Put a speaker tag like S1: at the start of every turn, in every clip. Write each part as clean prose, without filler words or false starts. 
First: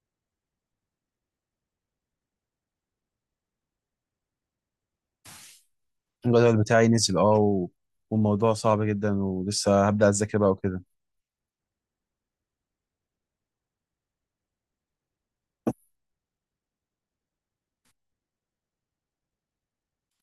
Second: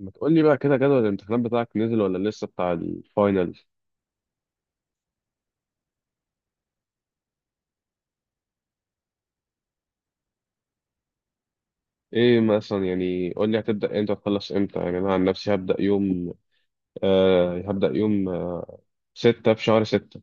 S1: ما تقول لي بقى كده جدول الامتحانات بتاعك نزل ولا لسه بتاع الفاينل؟
S2: الجدول بتاعي نزل والموضوع صعب جدا، ولسه هبدأ أذاكر بقى وكده.
S1: ايه مثلا؟ يعني قول لي هتبدأ امتى، هتخلص امتى؟ يعني انا عن نفسي هبدأ يوم ستة في شهر ستة،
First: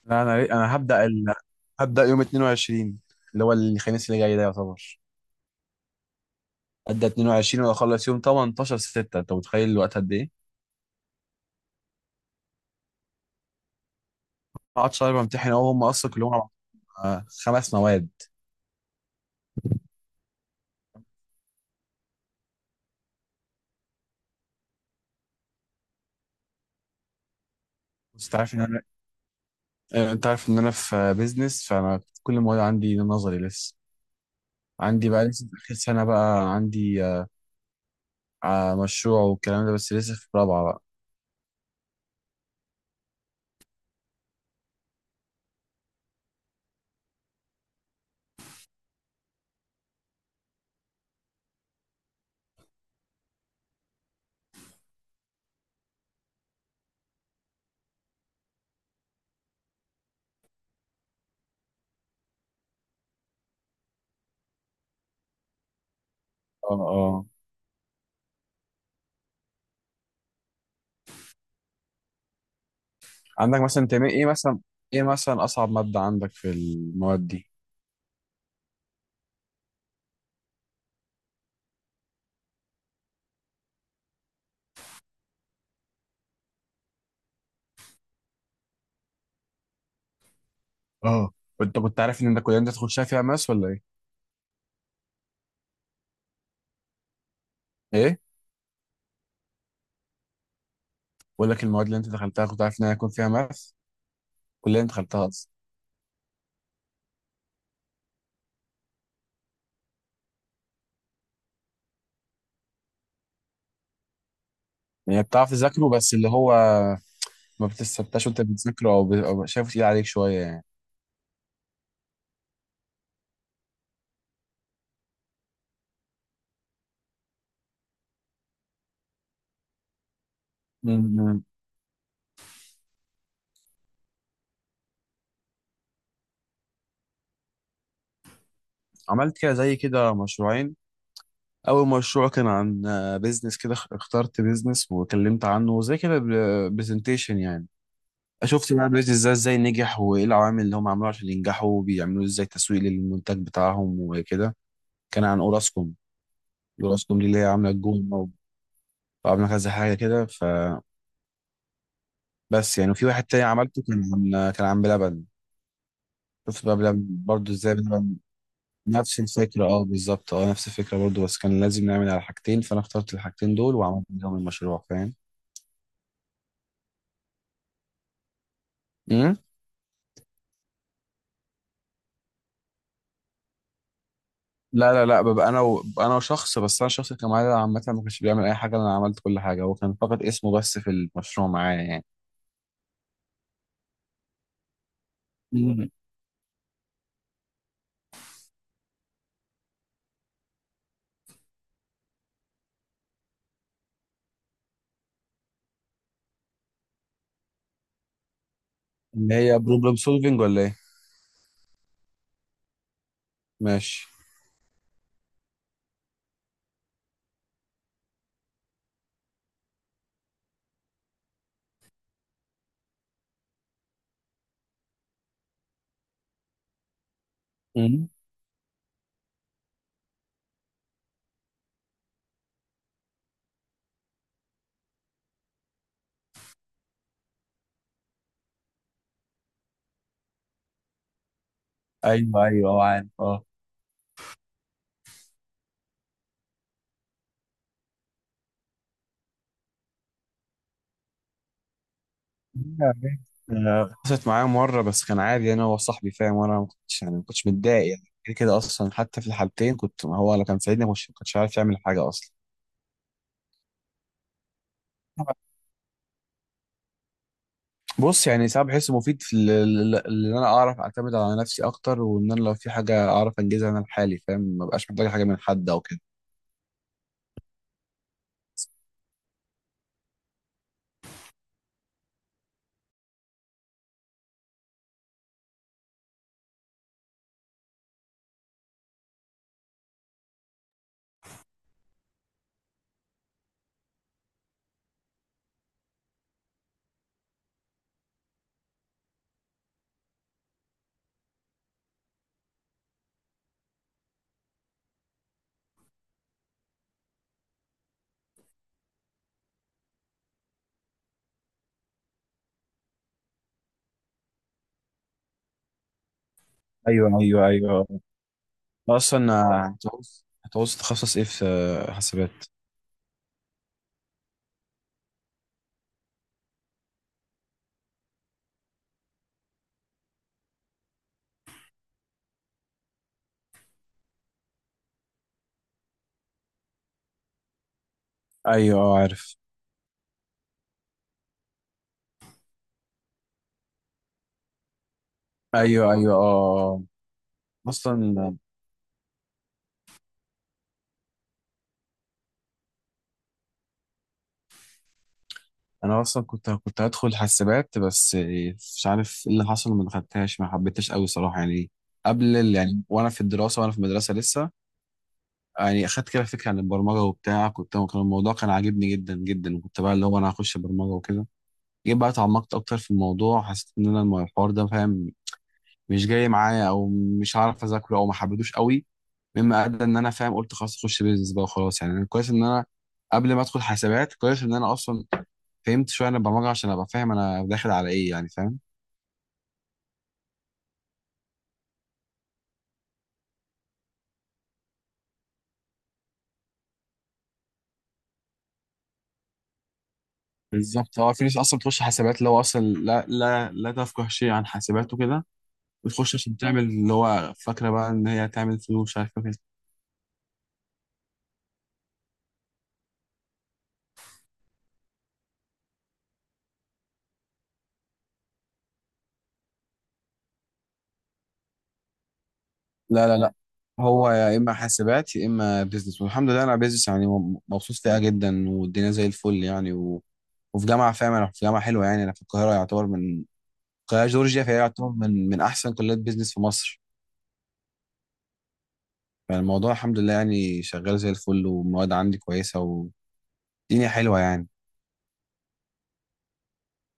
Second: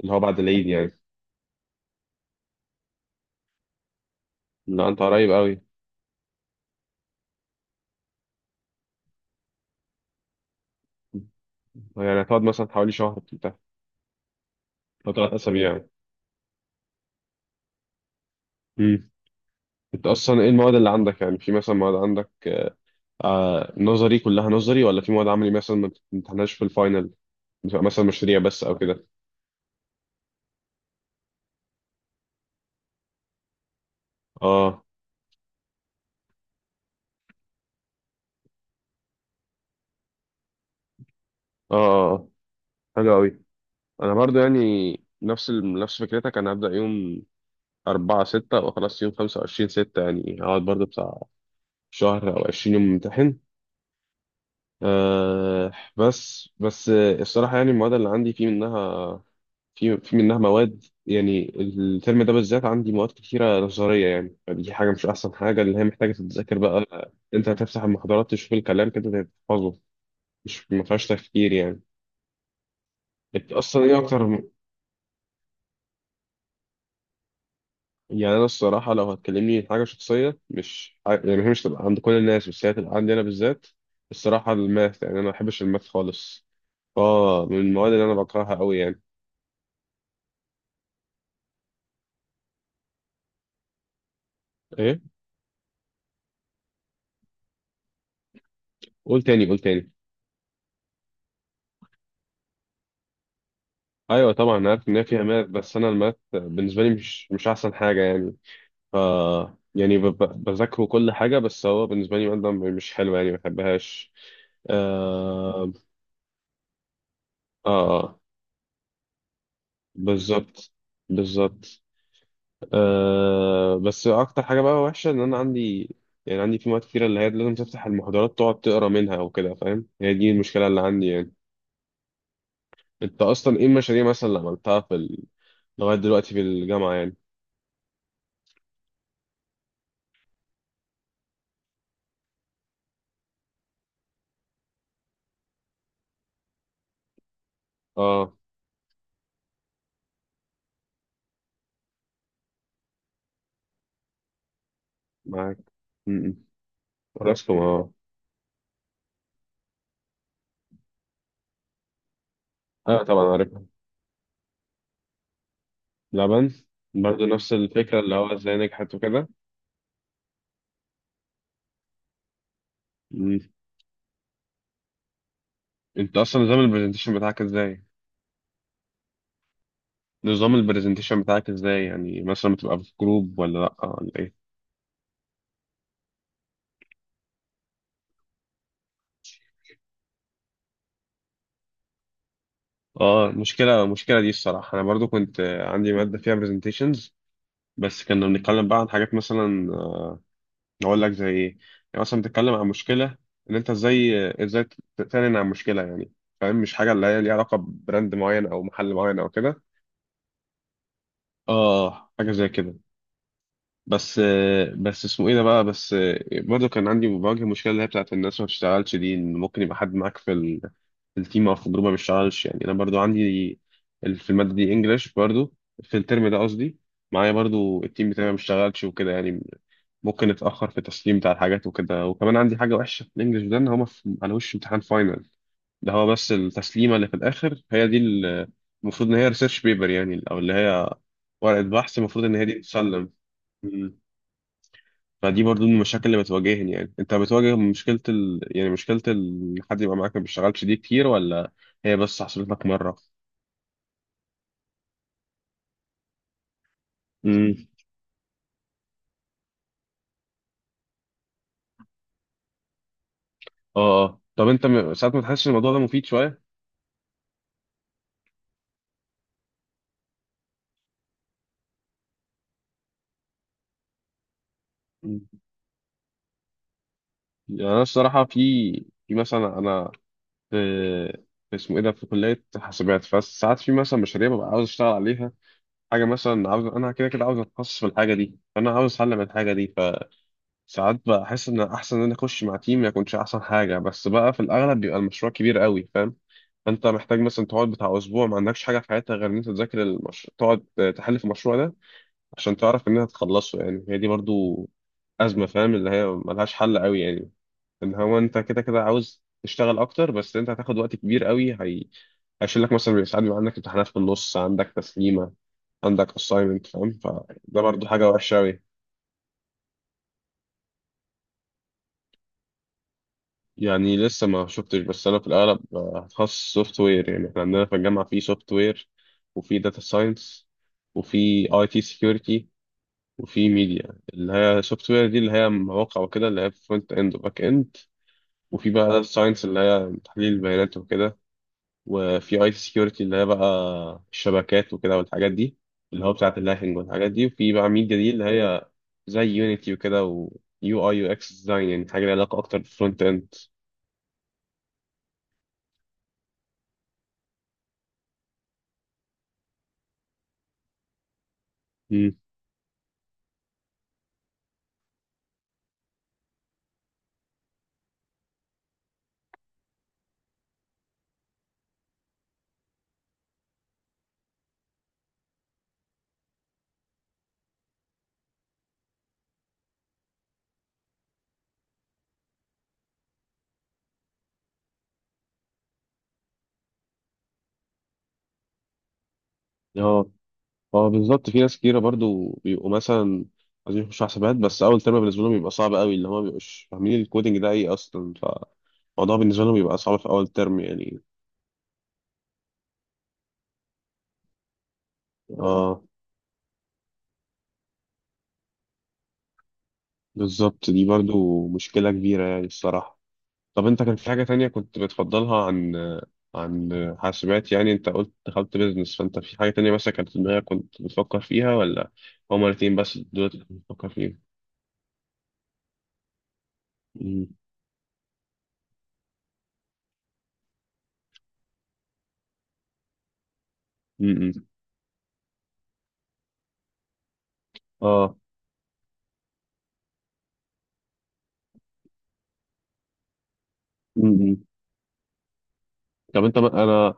S1: اللي هو
S2: لا،
S1: بعد
S2: أنا
S1: العيد
S2: أنا
S1: يعني.
S2: هبدأ يوم 22، اللي هو الخميس اللي جاي، ده
S1: لا انت
S2: يعتبر.
S1: قريب قوي.
S2: أبدأ 22 وأخلص يوم 18 6، أنت متخيل الوقت قد إيه؟
S1: يعني هتقعد مثلا حوالي شهر بتاع
S2: قعدت
S1: او
S2: شهر
S1: ثلاث
S2: بمتحن
S1: اسابيع
S2: أهو، هم
S1: يعني.
S2: أصلا كلهم خمس مواد.
S1: مم. انت اصلا ايه المواد اللي عندك؟ يعني في مثلا مواد عندك نظري كلها نظري ولا في مواد عملي مثلا ما بتمتحنهاش في الفاينل؟ بتبقى مثلا
S2: بس أنت
S1: مشاريع
S2: عارف إن
S1: بس او
S2: أنا
S1: كده؟
S2: آه، أنت عارف إن أنا في بيزنس، فأنا كل المواد عندي نظري لسه.
S1: اه،
S2: عندي بقى لسه في آخر سنة، بقى عندي مشروع والكلام ده، بس لسه في رابعة بقى.
S1: اه، آه، آه. حلو قوي. انا برضو يعني نفس فكرتك. انا هبدأ يوم 4 6 وخلاص يوم 25 6، يعني هقعد برضو بتاع شهر او 20 يوم امتحن. أه بس الصراحة يعني المواد اللي عندي في منها مواد، يعني الترم ده بالذات عندي مواد كتيرة نظرية، يعني فدي حاجة مش أحسن حاجة، اللي هي محتاجة تتذاكر بقى.
S2: اه،
S1: أنت هتفتح المحاضرات، تشوف الكلام كده، تحفظه، مش ما فيهاش تفكير يعني. أنت
S2: عندك
S1: أصلا
S2: مثلا
S1: إيه
S2: تمام ايه
S1: أكتر؟
S2: مثلا ايه مثلا اصعب ماده عندك في المواد دي؟
S1: يعني انا الصراحه لو هتكلمني في حاجه شخصيه، مش ع- يعني هي مش تبقى عند كل الناس، بس هي تبقى عندي انا بالذات. الصراحه الماث، يعني انا ما بحبش الماث خالص، اه، من المواد اللي انا بكرهها قوي يعني.
S2: اه، انت كنت عارف ان انت الكليه اللي انت تخشها فيها ماس ولا ايه؟
S1: ايه؟
S2: ايه؟
S1: قول تاني، قول تاني.
S2: بقول لك المواد اللي انت دخلتها كنت عارف ان هي هيكون فيها ماس؟
S1: ايوه طبعا أنا
S2: الكليه اللي
S1: عارف
S2: انت
S1: ان هي فيها
S2: دخلتها
S1: ماث،
S2: اصلا.
S1: بس انا الماث بالنسبه لي مش احسن حاجه يعني. ف يعني بذاكره كل حاجه، بس هو بالنسبه لي ماده مش حلوه يعني، ما بحبهاش.
S2: يعني بتعرف
S1: اه،
S2: تذاكره بس اللي هو ما
S1: اه، آه،
S2: بتستمتعش وانت بتذاكره أو شايفه تقيل عليك شويه يعني.
S1: بالظبط، بالظبط. بس اكتر حاجه بقى وحشه ان انا عندي، يعني عندي في مواد كتيره اللي هي لازم تفتح المحاضرات، تقعد تقرا منها او كده، فاهم؟ هي دي المشكله اللي عندي يعني.
S2: مم.
S1: انت اصلا ايه المشاريع مثلا اللي عملتها لغايه دلوقتي في الجامعه يعني؟
S2: عملت كده زي كده مشروعين. اول مشروع كان عن بيزنس كده، اخترت بيزنس وكلمت عنه زي كده برزنتيشن يعني.
S1: اه.
S2: شفت بقى بيز ازاي نجح، وايه العوامل اللي هم عملوها عشان ينجحوا، وبيعملوا ازاي تسويق للمنتج بتاعهم وكده. كان عن
S1: معاك.
S2: اوراسكوم.
S1: امم.
S2: اوراسكوم دي اللي هي
S1: راسكم،
S2: عامله
S1: اه.
S2: الجون، وعامله كذا حاجه كده فبس يعني.
S1: اه
S2: وفي
S1: طبعا
S2: واحد تاني
S1: عارفها.
S2: عملته، كان عن بلبن.
S1: لبن.
S2: شفت بقى بلبن
S1: برضه نفس
S2: برضه ازاي
S1: الفكره اللي
S2: بلبن.
S1: هو ازاي نجحت
S2: نفس
S1: وكده.
S2: الفكره، اه بالظبط، اه نفس الفكره برضه، بس كان لازم نعمل على حاجتين، فانا اخترت
S1: مم.
S2: الحاجتين دول وعملت بيهم المشروع.
S1: انت اصلا نظام البرزنتيشن بتاعك ازاي؟
S2: فاهم.
S1: نظام البرزنتيشن بتاعك ازاي؟ يعني مثلا بتبقى في جروب ولا لا ولا ايه؟
S2: لا لا لا، ببقى انا انا وشخص بس، انا الشخص اللي كان معايا ده عامه ما كانش بيعمل اي حاجه، انا عملت كل حاجه، هو كان فقط اسمه بس في المشروع معايا يعني.
S1: اه، مشكلة دي الصراحة. أنا برضو كنت
S2: مم.
S1: عندي مادة فيها presentations، بس كنا بنتكلم بقى عن حاجات مثلا. أقول لك زي إيه؟ يعني مثلا بتتكلم عن مشكلة، إن أنت إزاي إزاي تعلن عن مشكلة يعني، فاهم؟ مش حاجة اللي هي ليها علاقة ببراند معين أو محل معين أو
S2: اللي هي
S1: كده.
S2: بروبلم سولفنج ولا ايه؟
S1: اه، حاجة زي كده.
S2: ماشي.
S1: بس بس اسمه ايه ده بقى؟ بس برضه كان عندي، بواجه مشكله اللي هي بتاعت الناس ما بتشتغلش دي، ان ممكن يبقى حد معاك في التيم او في الجروب ما بيشتغلش يعني. انا برضه عندي في الماده دي انجلش برضه، في الترم ده قصدي، معايا برضه
S2: مم.
S1: التيم بتاعي ما بيشتغلش وكده يعني. ممكن اتاخر في التسليم بتاع الحاجات وكده، وكمان عندي حاجه وحشه في الانجلش ده ان على وش امتحان فاينل، ده هو بس التسليمه اللي في الاخر، هي دي المفروض ان هي ريسيرش بيبر يعني، او اللي هي ورقه بحث، المفروض ان
S2: ايوه
S1: هي دي
S2: ايوه، اه عارف،
S1: تسلم.
S2: اه.
S1: فدي برضو من المشاكل اللي بتواجهني يعني. انت بتواجه يعني مشكلة حد يبقى معاك ما بيشتغلش دي كتير، ولا هي بس حصلت لك
S2: لا،
S1: مرة؟
S2: جامد. آه، حصلت معايا مره بس كان عادي يعني، هو صاحبي فاهم، وانا ما كنتش يعني ما كنتش
S1: امم.
S2: متضايق يعني، كده كده اصلا. حتى في الحالتين كنت، ما هو لو كان ساعدني ما كنتش عارف يعمل حاجه اصلا.
S1: اه، اه. طب انت ساعات ما تحسش الموضوع ده مفيد شوية؟
S2: بص، يعني ساعات بحس مفيد في ان انا اعرف اعتمد على نفسي اكتر، وان انا لو في حاجه اعرف انجزها انا لحالي فاهم، ما بقاش محتاج
S1: مم.
S2: حاجه من حد او كده.
S1: يعني انا الصراحة، في في مثلا انا في في اسمه ايه ده، في كلية حاسبات، فساعات في مثلا مشاريع ببقى عاوز اشتغل عليها، حاجة مثلا عاوز، انا كده كده عاوز اتخصص في الحاجة دي، فانا عاوز اتعلم الحاجة دي. ساعات بحس ان احسن ان انا اخش مع تيم، ما يكونش احسن حاجه، بس بقى في الاغلب بيبقى المشروع كبير قوي، فاهم؟ انت محتاج مثلا تقعد بتاع اسبوع ما عندكش حاجه في حياتك غير ان انت تذاكر المشروع، تقعد تحل في المشروع ده عشان تعرف ان انت تخلصه يعني. هي دي برضو ازمه فاهم، اللي هي ملهاش حل قوي يعني، ان هو انت كده كده عاوز تشتغل اكتر، بس انت هتاخد وقت كبير قوي. هي هيشيل لك مثلا ساعات بيبقى عندك امتحانات في النص، عندك تسليمه، عندك assignment، فاهم؟
S2: ايوه
S1: فده
S2: ايوه
S1: برضو
S2: ايوه.
S1: حاجه وحشه قوي.
S2: اصلا هتعوز تخصص ايه في حسابات؟
S1: يعني لسه ما شفتش، بس انا في الاغلب هتخصص سوفت وير. يعني احنا عندنا في الجامعه في سوفت وير، وفي داتا ساينس، وفي اي تي سكيورتي، وفي ميديا. اللي هي سوفت وير دي اللي هي مواقع وكده، اللي هي فرونت اند وباك اند، وفي
S2: ايوه
S1: بقى
S2: اه
S1: داتا
S2: عارف،
S1: ساينس اللي هي تحليل البيانات وكده، وفي اي تي سكيورتي اللي هي بقى الشبكات وكده والحاجات دي،
S2: ايوه
S1: اللي هو
S2: ايوه
S1: بتاعه اللاهينج
S2: اه.
S1: والحاجات دي، وفي بقى ميديا دي اللي
S2: اصلا
S1: هي زي يونيتي وكده، ويو اي يو اكس ديزاين، يعني حاجه لها علاقه اكتر بالفرونت اند.
S2: انا اصلا كنت هدخل حسابات، بس مش عارف ايه اللي حصل، ما دخلتهاش ما حبيتهاش قوي صراحه يعني. يعني وانا في المدرسه لسه يعني، اخدت كده فكره عن البرمجه وبتاع، كان الموضوع كان عاجبني جدا جدا، كنت بقى اللي هو انا هخش برمجه وكده. جيت بقى اتعمقت اكتر في الموضوع، حسيت ان انا الحوار ده فاهم مش جاي معايا، او مش هعرف اذاكره، او ما حبيتوش قوي، مما ادى ان انا فاهم قلت خلاص اخش بيزنس بقى وخلاص يعني. أنا كويس ان انا قبل ما ادخل حسابات، كويس ان انا اصلا فهمت شويه عن البرمجه عشان ابقى فاهم انا داخل على ايه يعني فاهم.
S1: مم. اه بالظبط، في ناس كتيرة برضو بيبقوا مثلا عايزين يخشوا حسابات، بس أول ترم بالنسبة لهم بيبقى صعب قوي، اللي هما مبيبقوش فاهمين الكودينج ده إيه أصلا، فالموضوع بالنسبة لهم بيبقى صعب في أول ترم
S2: بالظبط،
S1: يعني.
S2: هو في ناس اصلا بتخش حسابات اللي هو اصلا لا لا لا تفقه شيء عن حسابات وكده.
S1: اه،
S2: بتخش عشان تعمل اللي هو فاكرة بقى إن هي تعمل فلوس، مش عارف كده.
S1: بالظبط، دي برضو مشكلة كبيرة يعني الصراحة. طب أنت كان في حاجة تانية كنت بتفضلها عن، عن حاسبات يعني؟ أنت قلت دخلت بيزنس، فأنت في حاجة تانية مثلا كانت في دماغك كنت بتفكر فيها، ولا هما الاتنين بس
S2: لا لا
S1: دول
S2: لا،
S1: اللي كنت بتفكر
S2: هو
S1: فيهم؟
S2: يا اما حاسبات يا اما بيزنس، والحمد لله انا بيزنس يعني،
S1: م-،
S2: مبسوط فيها جدا والدنيا زي الفل يعني وفي جامعه فاهم، انا في جامعه حلوه يعني، انا في القاهره، يعتبر من القاهره
S1: م-،
S2: جورجيا،
S1: م.
S2: فهي يعتبر من احسن كليات بيزنس في مصر.
S1: اه،
S2: فالموضوع الحمد لله يعني شغال زي الفل، والمواد عندي كويسه، والدنيا
S1: م-،
S2: حلوه
S1: م.
S2: يعني.
S1: طب أنت، أنا،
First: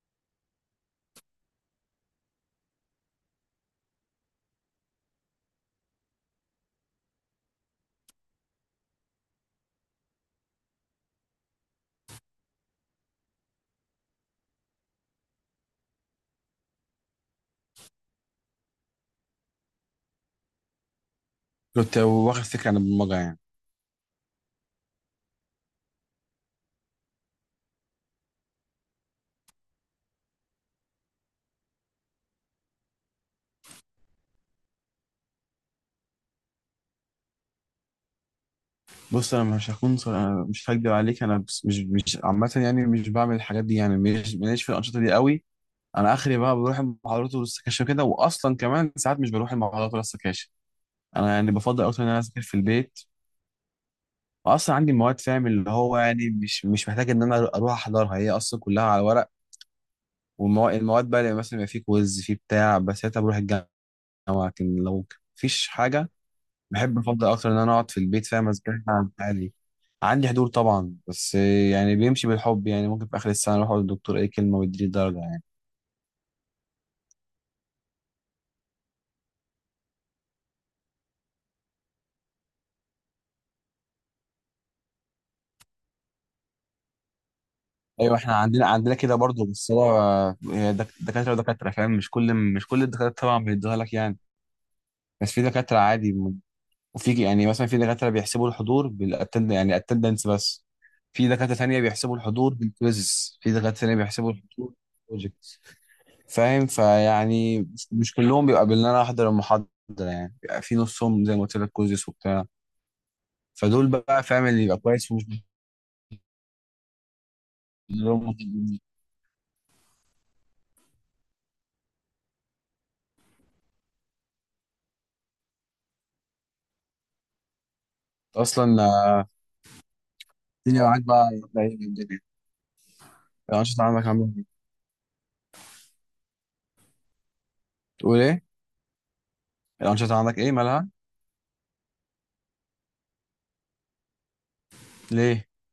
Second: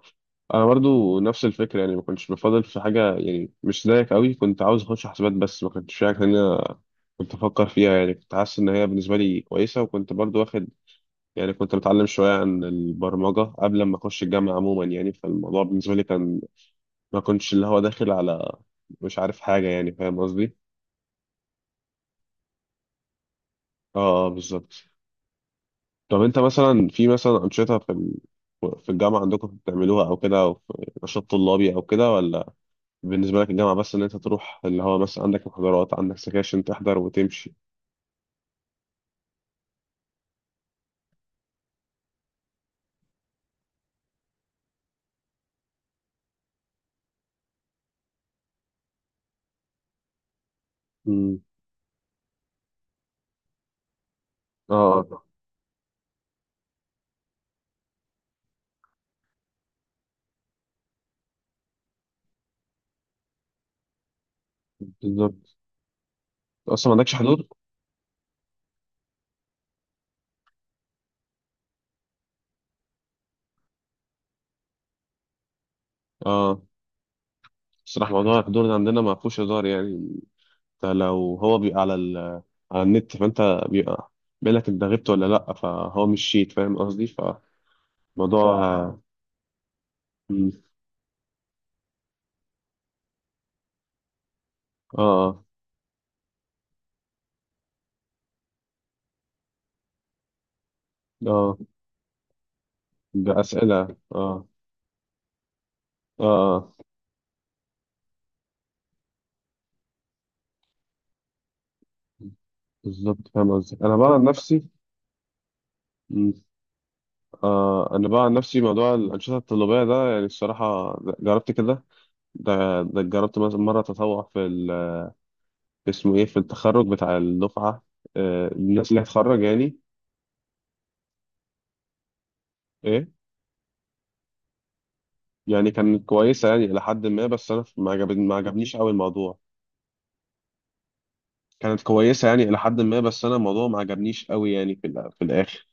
S1: انا برضو نفس الفكره يعني. ما كنتش بفضل في حاجه يعني، مش زيك قوي. كنت عاوز اخش حسابات، بس ما كنتش شايف ان انا، كنت افكر فيها يعني، كنت حاسس ان هي بالنسبه لي كويسه، وكنت برضو واخد، يعني كنت بتعلم شويه عن البرمجه قبل ما اخش الجامعه عموما يعني، فالموضوع بالنسبه لي كان ما كنتش اللي هو داخل على، مش عارف حاجه يعني، فاهم قصدي؟
S2: كنت واخد فكره عن البرمجه يعني.
S1: اه، بالظبط. طب انت مثلا، في مثلا انشطه في الجامعه عندكم بتعملوها او كده، او في نشاط طلابي او كده، ولا بالنسبة لك الجامعة بس إن أنت تروح اللي هو مثلا عندك محاضرات، عندك سكاشن، تحضر وتمشي؟
S2: بص، انا مش هكون صر... أنا مش هكدب عليك، انا بس مش عامه يعني، مش بعمل الحاجات دي يعني، مش ماليش في الانشطه دي قوي. انا اخري بقى بروح المحاضرات والسكاشن كده، واصلا كمان ساعات مش بروح المحاضرات ولا السكاشن. انا
S1: امم.
S2: يعني بفضل اكتر ان انا اذاكر في البيت.
S1: اه،
S2: واصلا عندي مواد فاهم اللي هو يعني مش محتاج ان انا اروح احضرها، هي اصلا كلها على ورق. والمواد المواد بقى اللي مثلا يبقى في كويز في بتاع، بس ساعتها بروح الجامعه. لكن لو
S1: بالظبط.
S2: مفيش حاجه،
S1: أصلا
S2: بحب
S1: ما عندكش
S2: الفضاء
S1: حضور؟
S2: اكتر ان انا اقعد في البيت فاهم ازاي. عادي، عندي حضور طبعا، بس يعني بيمشي بالحب يعني، ممكن في اخر السنه اروح اقول للدكتور اي كلمه ويديني درجه يعني.
S1: اه. الصراحة موضوع الحضور ده عندنا ما فيهوش هزار يعني. أنت لو هو بيبقى على النت، فأنت بيبقى بيقول لك أنت غبت ولا لأ، فهو مش شيت فاهم قصدي،
S2: ايوه، احنا
S1: فموضوع. صح،
S2: عندنا
S1: اه.
S2: كده برضه، بس هو
S1: مم.
S2: هي دكاتره ودكاتره فاهم، مش كل الدكاتره طبعا بيدوها لك يعني. بس في
S1: اه،
S2: دكاتره عادي وفي يعني مثلا في دكاتره بيحسبوا الحضور بالاتند يعني اتندنس بس، في دكاتره
S1: اه،
S2: ثانيه بيحسبوا الحضور بالكويزز، في دكاتره ثانيه
S1: بأسئلة،
S2: بيحسبوا
S1: اه،
S2: الحضور بالبروجكت
S1: اه،
S2: فاهم.
S1: آه.
S2: فيعني مش كلهم بيبقى ان انا احضر المحاضره، يعني بيبقى في نصهم زي ما قلت لك كوزيس وبتاع.
S1: بالظبط، فاهم قصدي.
S2: فدول
S1: أنا بقى
S2: بقى
S1: عن
S2: فاهم
S1: نفسي
S2: اللي يبقى كويس ومش
S1: آه انا بقى عن
S2: بيحضرهم
S1: نفسي موضوع الانشطه الطلابيه ده، يعني الصراحه جربت كده. ده ده جربت مثلا مره تطوع اسمه ايه، في التخرج بتاع الدفعه،
S2: اصلا.
S1: الناس اللي هتخرج يعني.
S2: الدنيا معاك، بقى إيه الدنيا؟
S1: ايه؟
S2: الانشطه عندك عامله ايه؟
S1: يعني كانت كويسه يعني الى حد ما، بس انا ما
S2: تقول
S1: عجبني ما
S2: ايه؟
S1: عجبنيش قوي الموضوع.
S2: الانشطه عندك ايه مالها؟
S1: كانت كويسه يعني الى حد ما، بس انا الموضوع ما عجبنيش قوي يعني في
S2: ليه؟
S1: الاخر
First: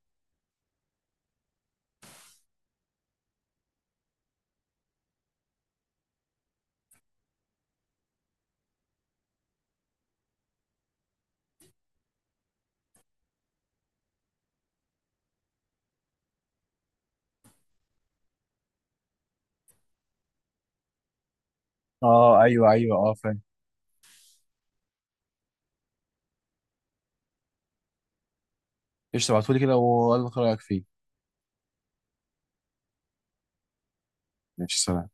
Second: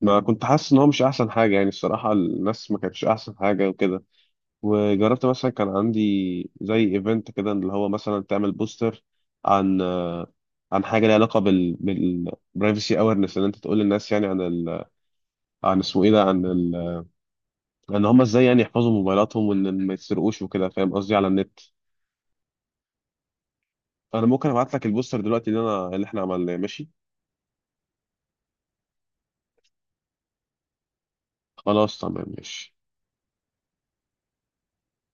S1: ما كنت حاسس ان هو مش احسن حاجه يعني. الصراحه الناس ما كانتش احسن حاجه وكده. وجربت مثلا كان عندي زي ايفنت كده اللي هو مثلا تعمل بوستر عن عن حاجه ليها علاقه بالبرايفسي اويرنس، ان انت تقول للناس يعني عن اسمه ايه ده، ان هم ازاي يعني يحفظوا موبايلاتهم وان ما يسرقوش وكده، فاهم قصدي؟ على النت.
S2: اه، ايوه ايوه اه فاهم.
S1: انا ممكن ابعت لك البوستر دلوقتي اللي احنا عملناه، ماشي؟
S2: ايش تبعتولي كده وقول لك رايك فيه.
S1: خلاص، تمام، ماشي.
S2: ماشي، سلام.